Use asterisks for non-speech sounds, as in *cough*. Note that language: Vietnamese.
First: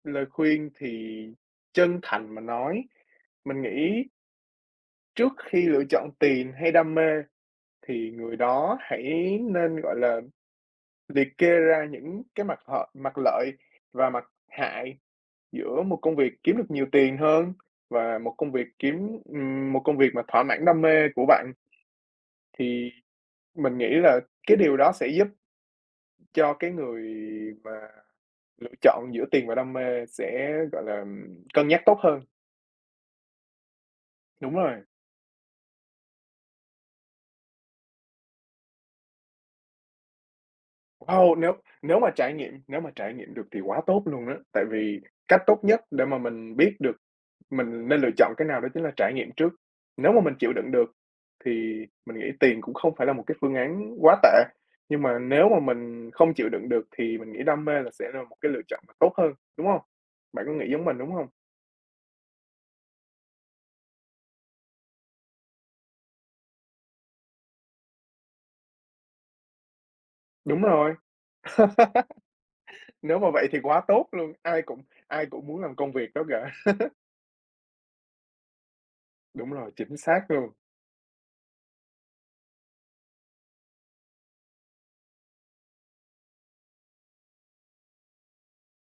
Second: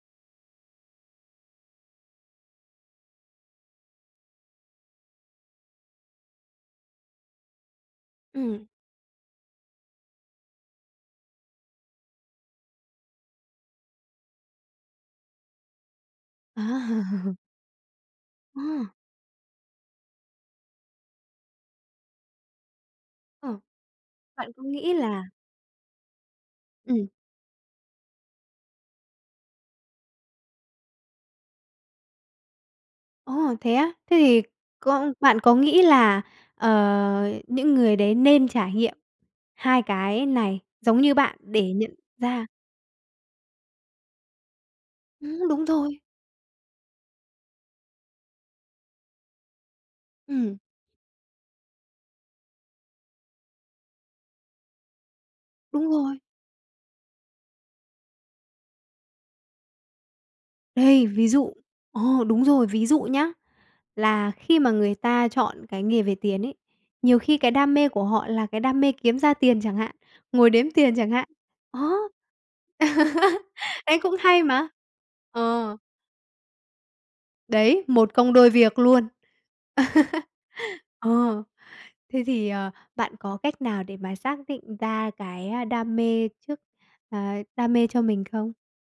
Lời khuyên thì chân thành mà nói mình nghĩ trước khi lựa chọn tiền hay đam mê thì người Ừm. đó hãy nên, gọi là, liệt kê ra những cái mặt h mặt lợi và mặt hại giữa một công việc kiếm được nhiều tiền *chuckles* hơn và một công Ờ. việc kiếm ừm, một công việc mà thỏa mãn đam mê của bạn. Thì Ờ. mình nghĩ là Bạn cái có điều đó nghĩ sẽ là giúp cho cái người Ừm. mà lựa chọn giữa tiền và đam mê sẽ, gọi là, ừm, cân nhắc tốt hơn. Ồ, thế á? Thế thì Đúng rồi. con bạn có nghĩ là, ờ, những người đấy nên trải nghiệm hai cái này giống như Wow! bạn Nếu để nhận nếu mà trải ra nghiệm nếu mà trải nghiệm được thì quá tốt luôn á tại vì cách Ừm, tốt đúng nhất rồi. để mà mình biết được mình nên lựa chọn cái nào đó chính là trải nghiệm trước. Nếu mà mình chịu Ừm. đựng được thì mình nghĩ tiền cũng không phải là một cái phương án quá tệ nhưng mà nếu mà Đúng mình rồi. không chịu đựng được thì mình nghĩ đam mê là sẽ là một cái lựa chọn mà tốt hơn, đúng hông? Bạn có nghĩ giống mình, Đây, đúng hông? ví dụ ờ, đúng rồi, ví dụ nhá, là khi mà người ta chọn cái nghề về tiền ấy, nhiều khi cái đam mê của họ là cái đam mê kiếm ra tiền chẳng hạn, ngồi Đúng đếm rồi. tiền chẳng hạn ờ. *laughs* Nếu mà vậy *chuckles* thì quá Đấy, tốt cũng luôn, hay ai mà! cũng ai cũng muốn làm Ờ. công việc đó cả. *chuckles* Đấy, một công đôi việc luôn. Đúng rồi, chính xác luôn. *chuckles* Ờ. Thế thì, ờ, bạn có cách nào để mà xác định ra cái, a, đam mê trước, ờ, đam mê cho mình không?